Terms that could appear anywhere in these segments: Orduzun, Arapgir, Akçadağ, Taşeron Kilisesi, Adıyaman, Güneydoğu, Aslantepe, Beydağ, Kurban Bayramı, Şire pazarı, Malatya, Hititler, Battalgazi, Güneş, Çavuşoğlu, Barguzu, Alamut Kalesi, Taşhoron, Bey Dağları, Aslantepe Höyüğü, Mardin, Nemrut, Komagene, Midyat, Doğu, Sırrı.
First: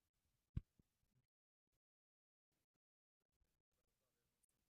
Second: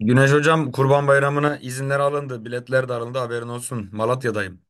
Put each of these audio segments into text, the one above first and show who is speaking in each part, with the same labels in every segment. Speaker 1: Güneş hocam Kurban Bayramı'na izinler alındı. Biletler de alındı haberin olsun. Malatya'dayım.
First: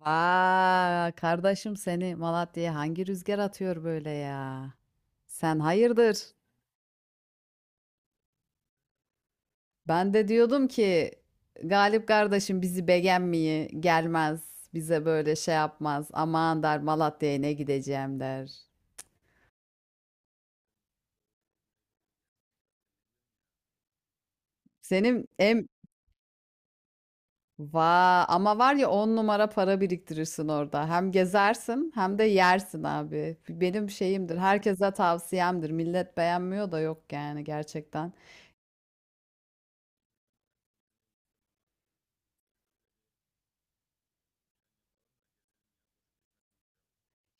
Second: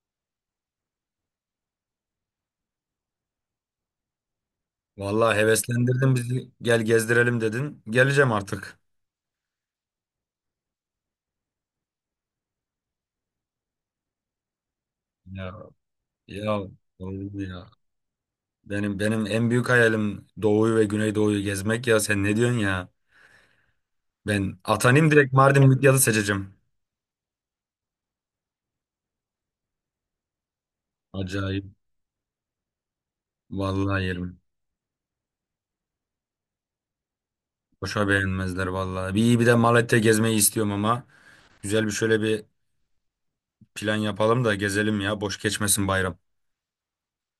Speaker 2: Vaa kardeşim seni Malatya'ya hangi rüzgar atıyor böyle ya?
Speaker 1: Vallahi
Speaker 2: Sen
Speaker 1: heveslendirdin
Speaker 2: hayırdır?
Speaker 1: bizi. Gel gezdirelim dedin. Geleceğim artık.
Speaker 2: Ben de diyordum ki Galip kardeşim bizi beğenmeyi gelmez. Bize böyle
Speaker 1: Ya
Speaker 2: şey yapmaz.
Speaker 1: ya,
Speaker 2: Aman der
Speaker 1: olur
Speaker 2: Malatya'ya ne
Speaker 1: ya?
Speaker 2: gideceğim der.
Speaker 1: Benim en büyük hayalim Doğu'yu ve Güneydoğu'yu gezmek ya. Sen ne diyorsun ya? Ben atanayım
Speaker 2: Senin
Speaker 1: direkt Mardin Midyat'ı seçeceğim.
Speaker 2: va ama var ya on numara para biriktirirsin orada. Hem
Speaker 1: Acayip.
Speaker 2: gezersin hem de yersin abi. Benim
Speaker 1: Vallahi
Speaker 2: şeyimdir.
Speaker 1: yerim.
Speaker 2: Herkese tavsiyemdir. Millet beğenmiyor da yok yani
Speaker 1: Boşa
Speaker 2: gerçekten.
Speaker 1: beğenmezler vallahi. Bir iyi bir de Malatya gezmeyi istiyorum ama güzel bir şöyle bir plan yapalım da gezelim ya. Boş geçmesin bayram.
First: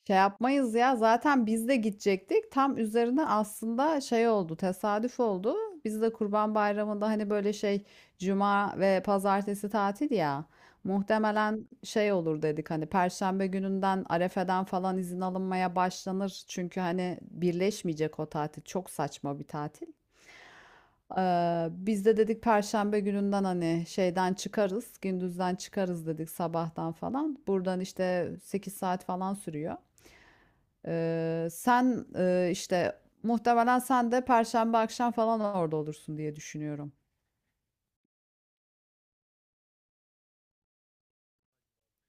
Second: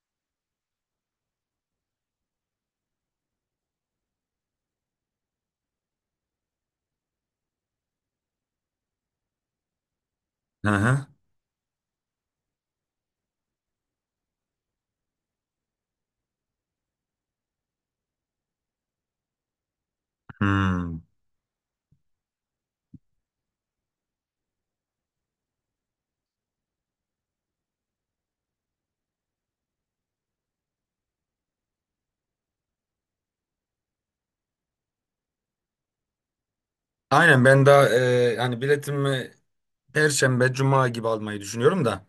Speaker 2: Şey yapmayız ya zaten biz de gidecektik. Tam üzerine aslında şey oldu, tesadüf oldu. Biz de Kurban Bayramı'nda hani böyle şey cuma ve pazartesi tatil ya.
Speaker 1: Hı hı.
Speaker 2: Muhtemelen şey olur dedik hani Perşembe gününden Arefe'den falan izin alınmaya başlanır. Çünkü hani birleşmeyecek o tatil. Çok saçma bir tatil.
Speaker 1: Hmm.
Speaker 2: Biz de dedik Perşembe gününden hani şeyden çıkarız, gündüzden çıkarız dedik sabahtan falan. Buradan işte 8 saat falan sürüyor. Sen işte muhtemelen sen de Perşembe akşam falan orada olursun diye düşünüyorum.
Speaker 1: Aynen ben daha hani biletimi Perşembe, Cuma gibi almayı düşünüyorum da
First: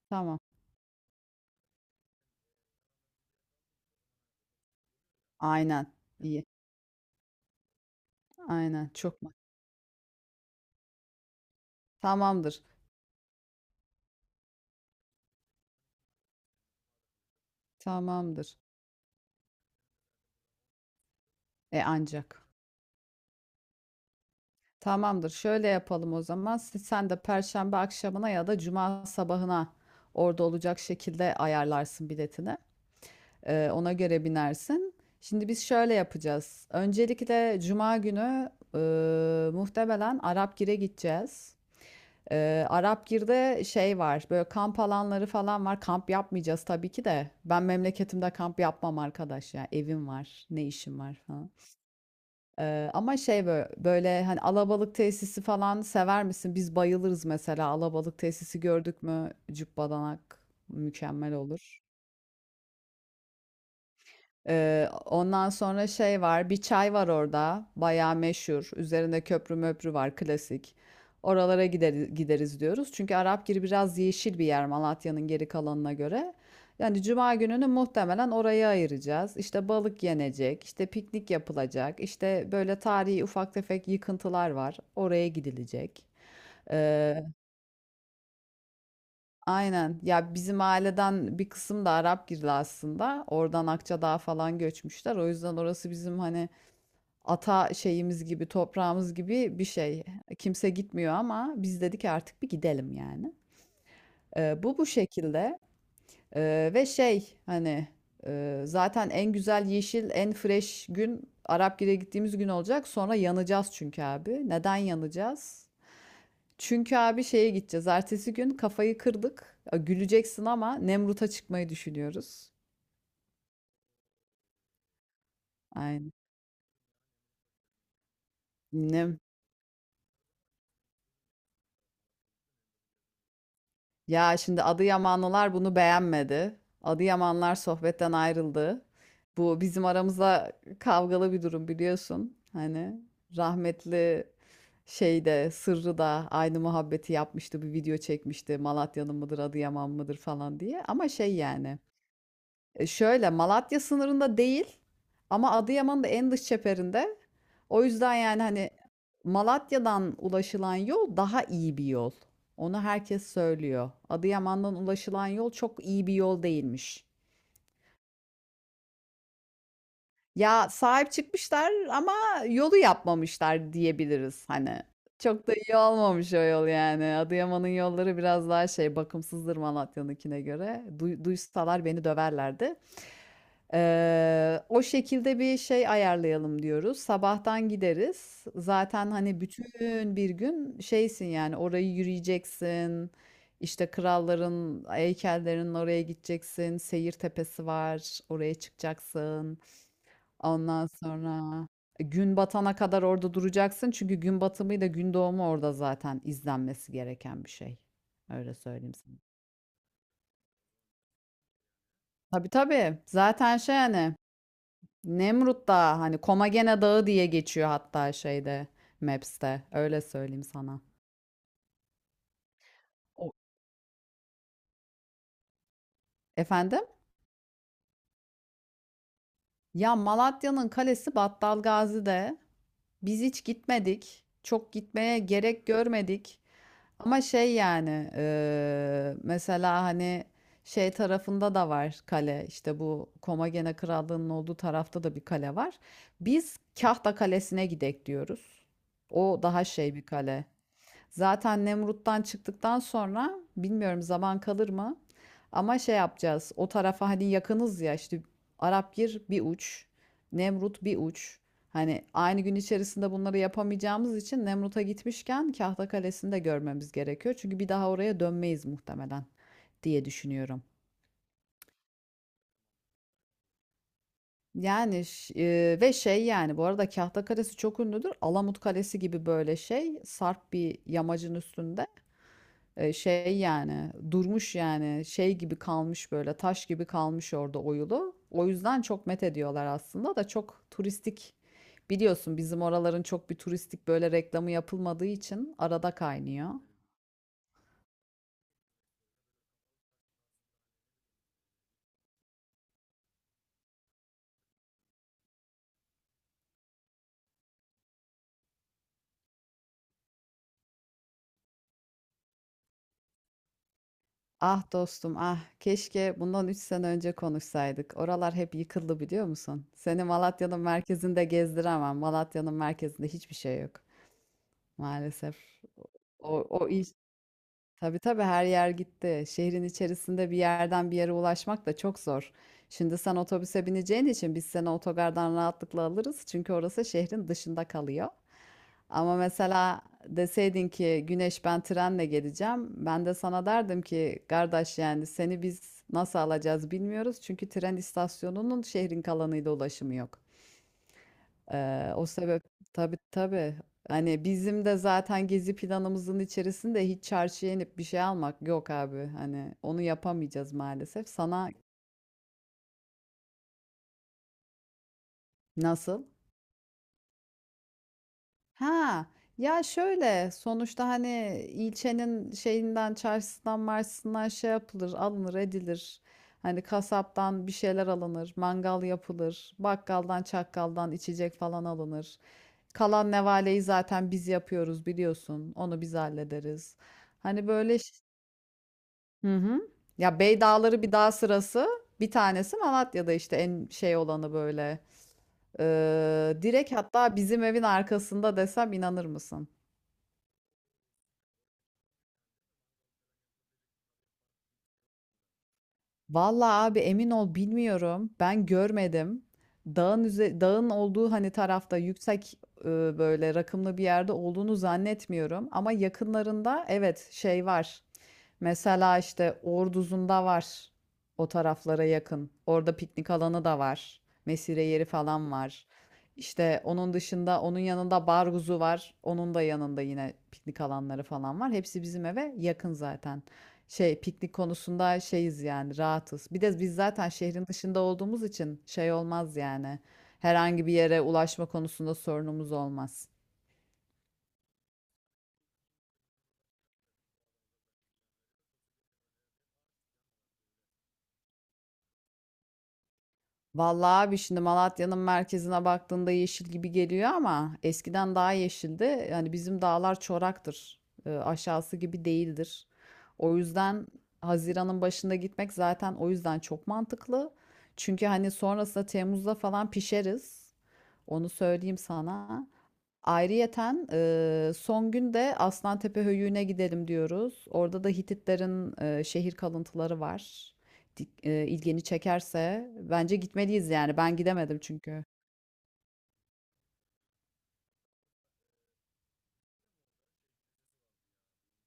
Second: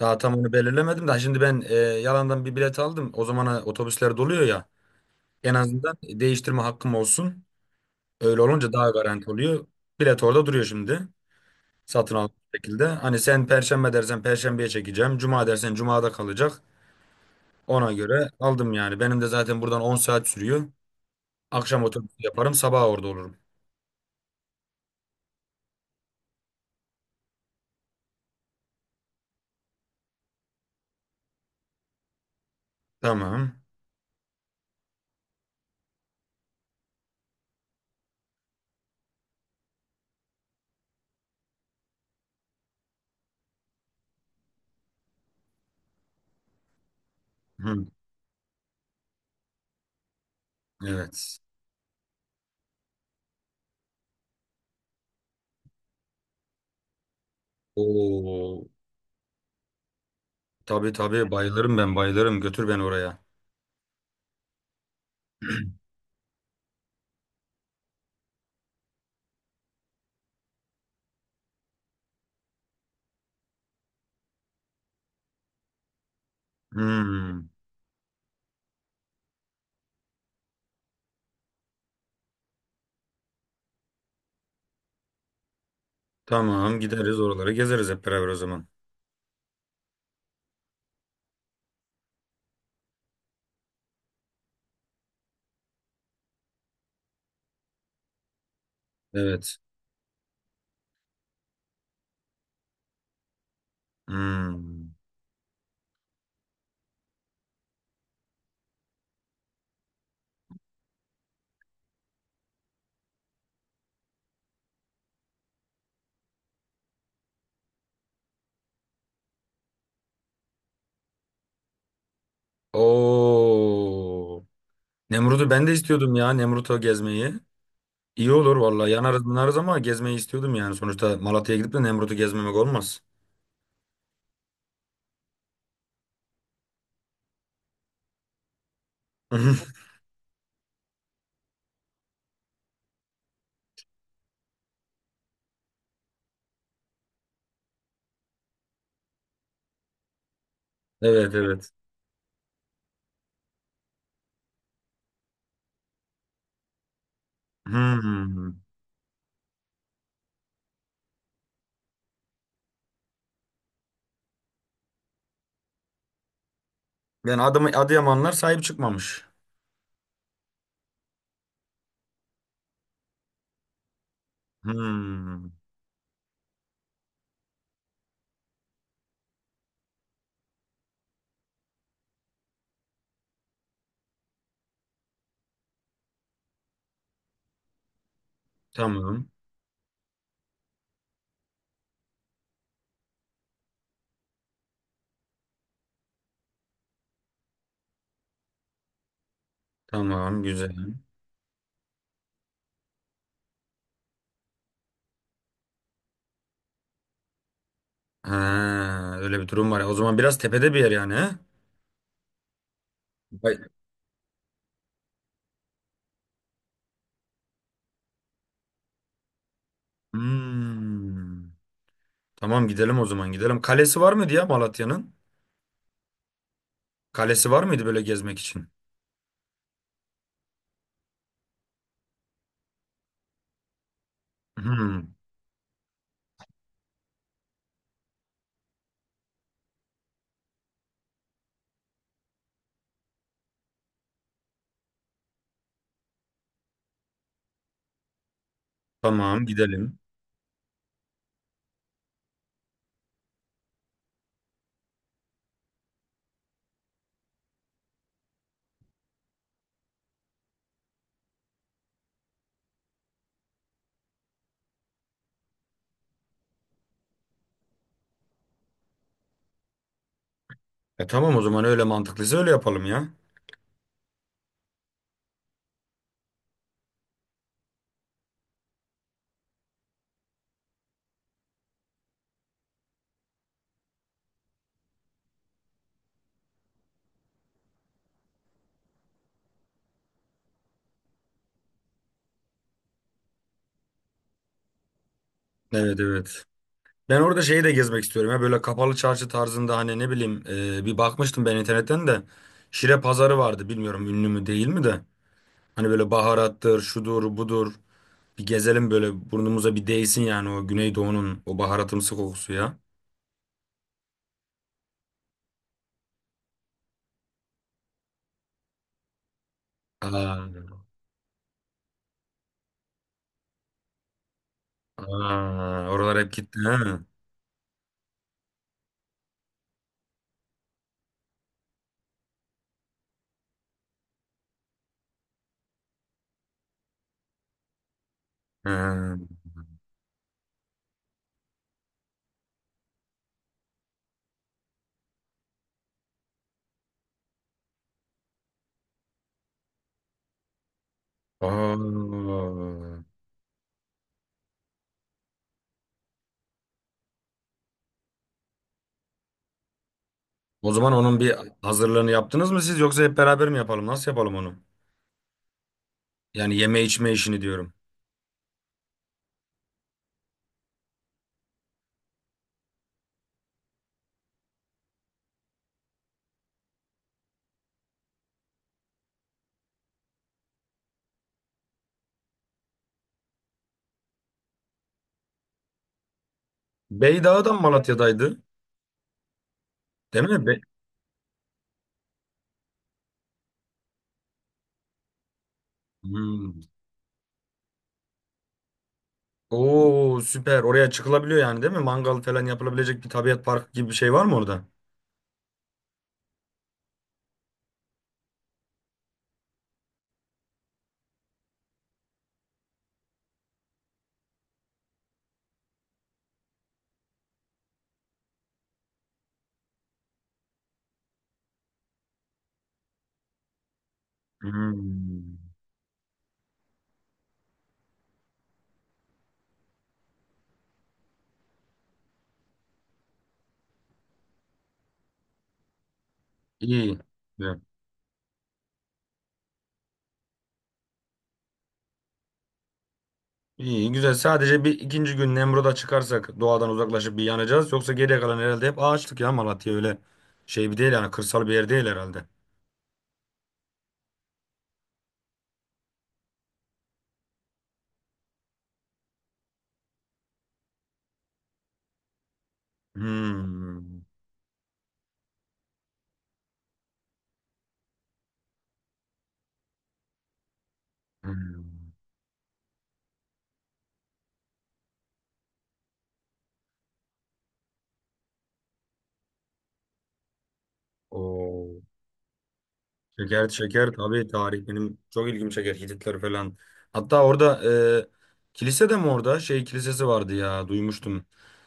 Speaker 1: daha tam
Speaker 2: Tamam.
Speaker 1: onu belirlemedim de şimdi ben yalandan bir bilet aldım. O zamana otobüsler doluyor ya en
Speaker 2: Aynen.
Speaker 1: azından
Speaker 2: İyi.
Speaker 1: değiştirme hakkım olsun. Öyle olunca daha
Speaker 2: Aynen. Çok
Speaker 1: garanti
Speaker 2: mu?
Speaker 1: oluyor. Bilet orada duruyor şimdi satın aldım
Speaker 2: Tamamdır.
Speaker 1: şekilde. Hani sen Perşembe dersen Perşembeye çekeceğim. Cuma dersen Cuma'da kalacak. Ona göre
Speaker 2: Tamamdır.
Speaker 1: aldım yani. Benim de zaten buradan 10 saat sürüyor.
Speaker 2: E
Speaker 1: Akşam otobüsü
Speaker 2: ancak.
Speaker 1: yaparım sabah orada olurum.
Speaker 2: Tamamdır. Şöyle yapalım o zaman. Sen de Perşembe akşamına ya da Cuma sabahına orada olacak şekilde ayarlarsın biletini.
Speaker 1: Tamam.
Speaker 2: Ona göre binersin. Şimdi biz şöyle yapacağız. Öncelikle Cuma günü muhtemelen Arapgir'e gideceğiz. Arapgir'de şey var böyle kamp alanları falan var, kamp yapmayacağız tabii ki de, ben
Speaker 1: Hı,
Speaker 2: memleketimde kamp yapmam arkadaş ya, evim var ne işim var
Speaker 1: evet.
Speaker 2: falan. Ama şey böyle, böyle hani alabalık tesisi falan sever misin, biz bayılırız mesela alabalık tesisi
Speaker 1: Oo.
Speaker 2: gördük mü cübbadanak
Speaker 1: Tabii tabii
Speaker 2: mükemmel
Speaker 1: bayılırım
Speaker 2: olur.
Speaker 1: ben bayılırım. Götür beni oraya.
Speaker 2: Ondan sonra şey var, bir çay var orada, bayağı meşhur. Üzerinde köprü möprü var, klasik. Oralara gideriz, gideriz diyoruz. Çünkü Arapgiri biraz yeşil bir yer Malatya'nın geri kalanına göre. Yani cuma
Speaker 1: Hmm.
Speaker 2: gününü muhtemelen oraya ayıracağız. İşte balık yenecek, işte piknik yapılacak, işte böyle tarihi ufak tefek yıkıntılar var. Oraya gidilecek.
Speaker 1: Tamam gideriz
Speaker 2: Ee,
Speaker 1: oraları gezeriz hep beraber o zaman.
Speaker 2: aynen. Ya bizim aileden bir kısım da Arap girdi aslında. Oradan Akçadağ falan göçmüşler. O yüzden orası bizim hani ata şeyimiz gibi, toprağımız
Speaker 1: Evet.
Speaker 2: gibi bir şey. Kimse gitmiyor ama biz dedik artık bir gidelim yani. Bu
Speaker 1: Hmm.
Speaker 2: şekilde. Ve şey hani, zaten en güzel yeşil, en fresh gün Arapgir'e gittiğimiz gün olacak. Sonra yanacağız çünkü abi. Neden yanacağız? Çünkü abi şeye gideceğiz. Ertesi gün kafayı kırdık. Ya, güleceksin ama Nemrut'a çıkmayı düşünüyoruz.
Speaker 1: Oo. Nemrut'u ben de
Speaker 2: Aynen.
Speaker 1: istiyordum ya, Nemrut'u gezmeyi. İyi olur vallahi,
Speaker 2: Nem-
Speaker 1: yanarız bunarız ama gezmeyi istiyordum yani. Sonuçta Malatya'ya gidip de Nemrut'u gezmemek olmaz.
Speaker 2: Ya şimdi Adıyamanlılar bunu beğenmedi. Adıyamanlar sohbetten ayrıldı. Bu bizim aramızda kavgalı bir durum biliyorsun. Hani rahmetli şey de Sırrı da aynı muhabbeti yapmıştı. Bir video çekmişti. Malatya'nın mıdır, Adıyaman mıdır falan diye. Ama
Speaker 1: Evet,
Speaker 2: şey
Speaker 1: evet.
Speaker 2: yani. Şöyle Malatya sınırında değil ama Adıyaman'ın da en dış çeperinde. O yüzden yani
Speaker 1: Hmm.
Speaker 2: hani Malatya'dan ulaşılan yol daha iyi bir yol. Onu herkes söylüyor. Adıyaman'dan ulaşılan yol çok iyi bir yol değilmiş.
Speaker 1: Yani Adım Adıyamanlar sahip çıkmamış.
Speaker 2: Ya sahip çıkmışlar ama yolu yapmamışlar diyebiliriz hani.
Speaker 1: Hmm.
Speaker 2: Çok da iyi olmamış o yol yani. Adıyaman'ın yolları biraz daha şey bakımsızdır Malatya'nınkine göre. Duysalar beni döverlerdi. O şekilde bir şey ayarlayalım diyoruz. Sabahtan gideriz. Zaten
Speaker 1: Tamam.
Speaker 2: hani bütün bir gün şeysin yani, orayı yürüyeceksin. İşte kralların heykellerinin oraya gideceksin. Seyir tepesi var. Oraya çıkacaksın.
Speaker 1: Tamam güzel.
Speaker 2: Ondan sonra gün batana kadar orada duracaksın. Çünkü gün batımıyla gün doğumu orada zaten izlenmesi gereken bir şey. Öyle söyleyeyim sana.
Speaker 1: Ha, öyle bir durum var ya. O zaman biraz tepede bir yer yani, he?
Speaker 2: Tabii tabii.
Speaker 1: Hay-
Speaker 2: Zaten şey hani Nemrut Dağı hani Komagene Dağı diye geçiyor hatta şeyde Maps'te. Öyle söyleyeyim sana.
Speaker 1: Hmm. Tamam gidelim, o
Speaker 2: O-
Speaker 1: zaman gidelim. Kalesi var mıydı ya Malatya'nın?
Speaker 2: Efendim?
Speaker 1: Kalesi var mıydı böyle gezmek için?
Speaker 2: Ya Malatya'nın kalesi Battalgazi'de. Biz hiç gitmedik. Çok
Speaker 1: Hmm.
Speaker 2: gitmeye gerek görmedik. Ama şey yani mesela hani şey tarafında da var kale, işte bu Komagene Krallığı'nın olduğu tarafta da bir kale var. Biz Kahta Kalesi'ne gidek diyoruz. O
Speaker 1: Tamam
Speaker 2: daha şey
Speaker 1: gidelim.
Speaker 2: bir kale. Zaten Nemrut'tan çıktıktan sonra bilmiyorum zaman kalır mı? Ama şey yapacağız. O tarafa hani yakınız ya, işte Arapgir bir uç, Nemrut bir uç. Hani aynı gün içerisinde bunları yapamayacağımız için Nemrut'a gitmişken Kahta Kalesi'ni de görmemiz gerekiyor. Çünkü bir daha oraya dönmeyiz muhtemelen diye düşünüyorum.
Speaker 1: E tamam, o zaman öyle mantıklıysa öyle yapalım ya.
Speaker 2: Yani ve şey yani bu arada Kahta Kalesi çok ünlüdür. Alamut Kalesi gibi böyle şey sarp bir yamacın üstünde. Şey yani durmuş yani şey gibi kalmış böyle taş gibi kalmış orada oyulu. O yüzden çok met ediyorlar aslında da çok turistik, biliyorsun bizim oraların çok bir turistik böyle reklamı yapılmadığı için arada
Speaker 1: Evet, evet.
Speaker 2: kaynıyor.
Speaker 1: Ben orada şeyi de gezmek istiyorum ya, böyle kapalı çarşı tarzında, hani ne bileyim, bir bakmıştım ben internetten de. Şire pazarı vardı, bilmiyorum ünlü mü değil mi de, hani böyle baharattır şudur budur, bir gezelim böyle burnumuza bir değsin yani, o Güneydoğu'nun o baharatımsı kokusu ya.
Speaker 2: Ah dostum ah keşke bundan 3 sene önce konuşsaydık. Oralar hep yıkıldı biliyor musun? Seni Malatya'nın
Speaker 1: Aa.
Speaker 2: merkezinde gezdiremem. Malatya'nın merkezinde hiçbir şey yok maalesef.
Speaker 1: Aa, oralar
Speaker 2: O,
Speaker 1: hep gitti
Speaker 2: o
Speaker 1: ha.
Speaker 2: iş Tabii tabii her yer gitti. Şehrin içerisinde bir yerden bir yere ulaşmak da çok zor. Şimdi sen otobüse bineceğin için biz seni otogardan rahatlıkla alırız. Çünkü orası şehrin dışında kalıyor. Ama
Speaker 1: Ha.
Speaker 2: mesela deseydin ki Güneş ben trenle geleceğim. Ben de sana derdim ki kardeş yani seni biz nasıl alacağız bilmiyoruz. Çünkü tren istasyonunun şehrin kalanıyla ulaşımı yok. O sebep
Speaker 1: Aa.
Speaker 2: Tabii tabii. Hani bizim de zaten gezi planımızın içerisinde hiç çarşıya inip bir şey almak yok abi. Hani onu yapamayacağız
Speaker 1: O zaman
Speaker 2: maalesef.
Speaker 1: onun bir
Speaker 2: Sana
Speaker 1: hazırlığını yaptınız mı siz, yoksa hep beraber mi yapalım? Nasıl yapalım onu?
Speaker 2: nasıl?
Speaker 1: Yani yeme içme işini diyorum.
Speaker 2: Ha, ya şöyle sonuçta hani ilçenin şeyinden çarşısından marşısından şey yapılır alınır edilir. Hani kasaptan bir şeyler alınır, mangal yapılır, bakkaldan çakkaldan içecek falan alınır. Kalan nevaleyi zaten biz yapıyoruz biliyorsun. Onu biz hallederiz. Hani
Speaker 1: Beydağ'dan
Speaker 2: böyle ş-
Speaker 1: Malatya'daydı.
Speaker 2: hı hı. Ya
Speaker 1: Değil
Speaker 2: Bey
Speaker 1: mi?
Speaker 2: Dağları bir dağ sırası, bir tanesi Malatya'da işte en şey olanı böyle.
Speaker 1: Hmm.
Speaker 2: Direkt hatta bizim evin arkasında desem inanır mısın?
Speaker 1: Oo, süper. Oraya çıkılabiliyor yani değil mi? Mangal falan yapılabilecek bir tabiat parkı gibi bir şey var mı orada?
Speaker 2: Vallahi abi emin ol bilmiyorum. Ben görmedim. Dağın olduğu hani tarafta yüksek e, böyle rakımlı bir yerde olduğunu zannetmiyorum ama yakınlarında evet şey var. Mesela işte Orduzun'da var. O taraflara yakın. Orada piknik alanı da var. Mesire yeri falan
Speaker 1: Hmm.
Speaker 2: var. İşte onun dışında onun yanında Barguzu var. Onun da yanında yine piknik alanları falan var. Hepsi bizim eve yakın zaten. Şey piknik konusunda şeyiz yani, rahatız. Bir de biz
Speaker 1: İyi.
Speaker 2: zaten şehrin dışında olduğumuz için şey olmaz yani. Herhangi bir yere ulaşma konusunda sorunumuz olmaz.
Speaker 1: İyi güzel. Sadece bir ikinci gün Nemrut'a çıkarsak doğadan uzaklaşıp bir yanacağız. Yoksa geriye kalan herhalde hep ağaçlık ya Malatya, öyle şey bir değil yani, kırsal bir yer değil herhalde.
Speaker 2: Vallahi abi şimdi Malatya'nın merkezine baktığında yeşil gibi geliyor ama eskiden daha yeşildi. Yani bizim dağlar çoraktır. Aşağısı gibi değildir. O yüzden
Speaker 1: Hmm.
Speaker 2: Haziran'ın başında gitmek zaten o yüzden çok mantıklı. Çünkü hani sonrasında Temmuz'da falan pişeriz. Onu söyleyeyim
Speaker 1: Hmm.
Speaker 2: sana. Ayrıyeten son gün de Aslantepe Höyüğü'ne gidelim diyoruz. Orada da Hititlerin şehir kalıntıları var.
Speaker 1: Oo.
Speaker 2: İlgini çekerse bence
Speaker 1: Şeker
Speaker 2: gitmeliyiz
Speaker 1: şeker,
Speaker 2: yani. Ben
Speaker 1: tabii
Speaker 2: gidemedim
Speaker 1: tarih benim
Speaker 2: çünkü.
Speaker 1: çok ilgimi çeker, Hititler falan. Hatta orada kilise de mi, orada şey kilisesi vardı ya, duymuştum.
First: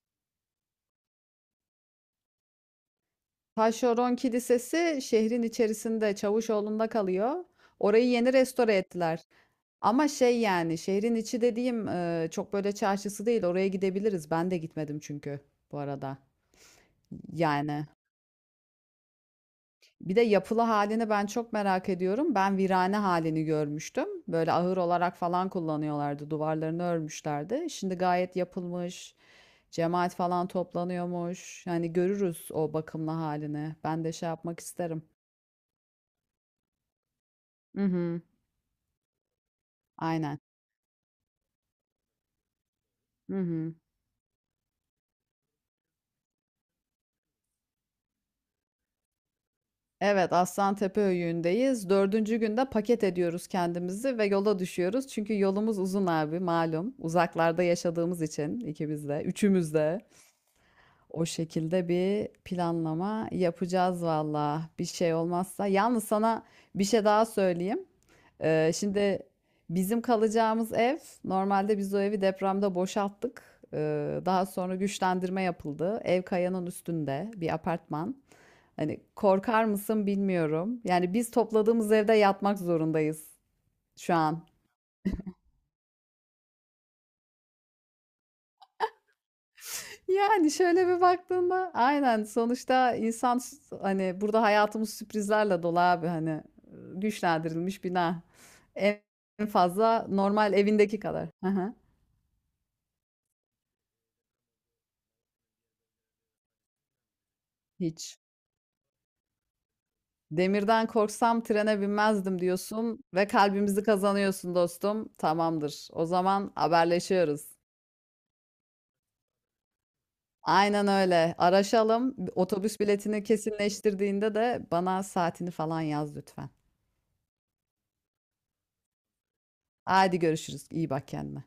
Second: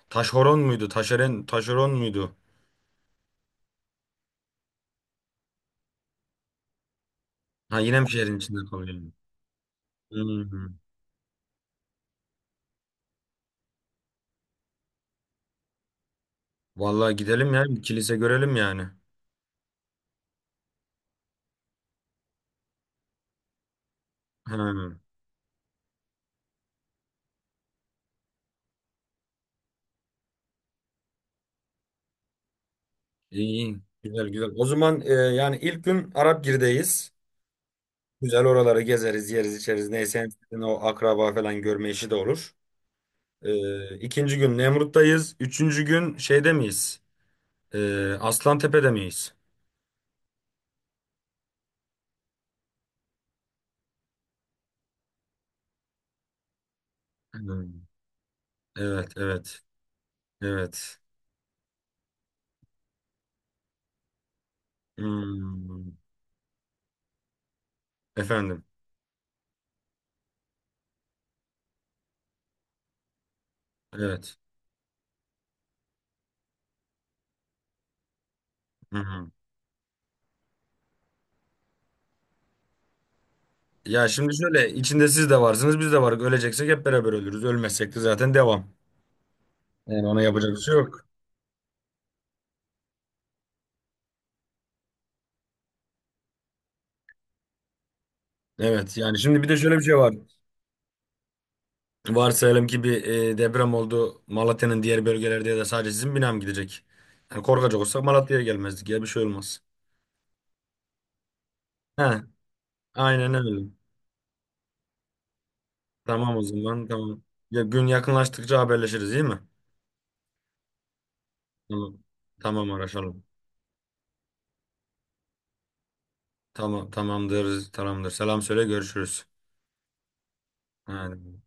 Speaker 1: Taşhoron muydu? Taşeren, Taşeron muydu?
Speaker 2: Taşeron Kilisesi şehrin içerisinde Çavuşoğlu'nda kalıyor.
Speaker 1: Ha, yine
Speaker 2: Orayı
Speaker 1: mi
Speaker 2: yeni
Speaker 1: şehrin içinde
Speaker 2: restore
Speaker 1: kalıyor?
Speaker 2: ettiler. Ama şey
Speaker 1: Hmm.
Speaker 2: yani şehrin içi dediğim çok böyle çarşısı değil. Oraya gidebiliriz. Ben de gitmedim çünkü bu arada.
Speaker 1: Vallahi gidelim ya, bir
Speaker 2: Yani.
Speaker 1: kilise görelim yani.
Speaker 2: Bir de yapılı halini ben çok merak ediyorum. Ben virane halini görmüştüm. Böyle ahır
Speaker 1: Hmm.
Speaker 2: olarak falan kullanıyorlardı. Duvarlarını örmüşlerdi. Şimdi gayet yapılmış. Cemaat falan toplanıyormuş. Yani görürüz o bakımlı halini.
Speaker 1: İyi,
Speaker 2: Ben de
Speaker 1: güzel
Speaker 2: şey
Speaker 1: güzel.
Speaker 2: yapmak
Speaker 1: O zaman
Speaker 2: isterim.
Speaker 1: yani ilk gün Arapgir'deyiz.
Speaker 2: Hı hı.
Speaker 1: Güzel, oraları gezeriz, yeriz, içeriz. Neyse, en
Speaker 2: Aynen.
Speaker 1: sevdiğin o akraba falan görme işi de olur.
Speaker 2: Hı hı.
Speaker 1: İkinci gün Nemrut'tayız. Üçüncü gün şeyde miyiz? E, Aslantepe'de miyiz?
Speaker 2: Evet, Aslantepe Höyüğü'ndeyiz. Dördüncü günde paket ediyoruz kendimizi ve yola düşüyoruz. Çünkü yolumuz uzun abi malum. Uzaklarda
Speaker 1: Hmm.
Speaker 2: yaşadığımız için ikimiz
Speaker 1: Evet,
Speaker 2: de,
Speaker 1: evet,
Speaker 2: üçümüz de.
Speaker 1: evet.
Speaker 2: O şekilde bir planlama yapacağız valla. Bir şey olmazsa.
Speaker 1: Hmm.
Speaker 2: Yalnız sana bir şey daha söyleyeyim.
Speaker 1: Efendim,
Speaker 2: Şimdi bizim kalacağımız ev, normalde biz o evi depremde boşalttık.
Speaker 1: evet.
Speaker 2: Daha sonra güçlendirme yapıldı. Ev kayanın üstünde bir apartman. Hani
Speaker 1: Hı-hı.
Speaker 2: korkar mısın bilmiyorum. Yani biz topladığımız evde yatmak zorundayız
Speaker 1: Ya
Speaker 2: şu
Speaker 1: şimdi
Speaker 2: an.
Speaker 1: şöyle, içinde siz de varsınız, biz de varız. Öleceksek hep beraber ölürüz. Ölmezsek de zaten devam. Yani ona
Speaker 2: Yani
Speaker 1: yapacak bir şey
Speaker 2: şöyle bir
Speaker 1: yok.
Speaker 2: baktığında aynen sonuçta insan hani burada hayatımız sürprizlerle dolu abi hani güçlendirilmiş bina. En
Speaker 1: Evet, yani şimdi
Speaker 2: en
Speaker 1: bir de şöyle bir şey
Speaker 2: fazla
Speaker 1: var.
Speaker 2: normal evindeki kadar. Hı hı.
Speaker 1: Varsayalım ki bir deprem oldu, Malatya'nın diğer bölgelerde ya da sadece sizin bina mı gidecek? Yani korkacak olsak
Speaker 2: Hiç.
Speaker 1: Malatya'ya gelmezdik ya, bir şey olmaz.
Speaker 2: Demirden korksam trene
Speaker 1: He,
Speaker 2: binmezdim diyorsun ve
Speaker 1: aynen öyle.
Speaker 2: kalbimizi kazanıyorsun dostum. Tamamdır. O
Speaker 1: Tamam o
Speaker 2: zaman
Speaker 1: zaman, tamam.
Speaker 2: haberleşiyoruz.
Speaker 1: Ya, gün yakınlaştıkça haberleşiriz değil mi?
Speaker 2: Aynen öyle.
Speaker 1: Tamam.
Speaker 2: Araşalım.
Speaker 1: Tamam,
Speaker 2: Otobüs biletini
Speaker 1: araşalım.
Speaker 2: kesinleştirdiğinde de bana saatini falan yaz lütfen.
Speaker 1: Tamam, tamamdır, tamamdır. Selam söyle, görüşürüz.
Speaker 2: Haydi görüşürüz. İyi bak
Speaker 1: Hadi.
Speaker 2: kendine.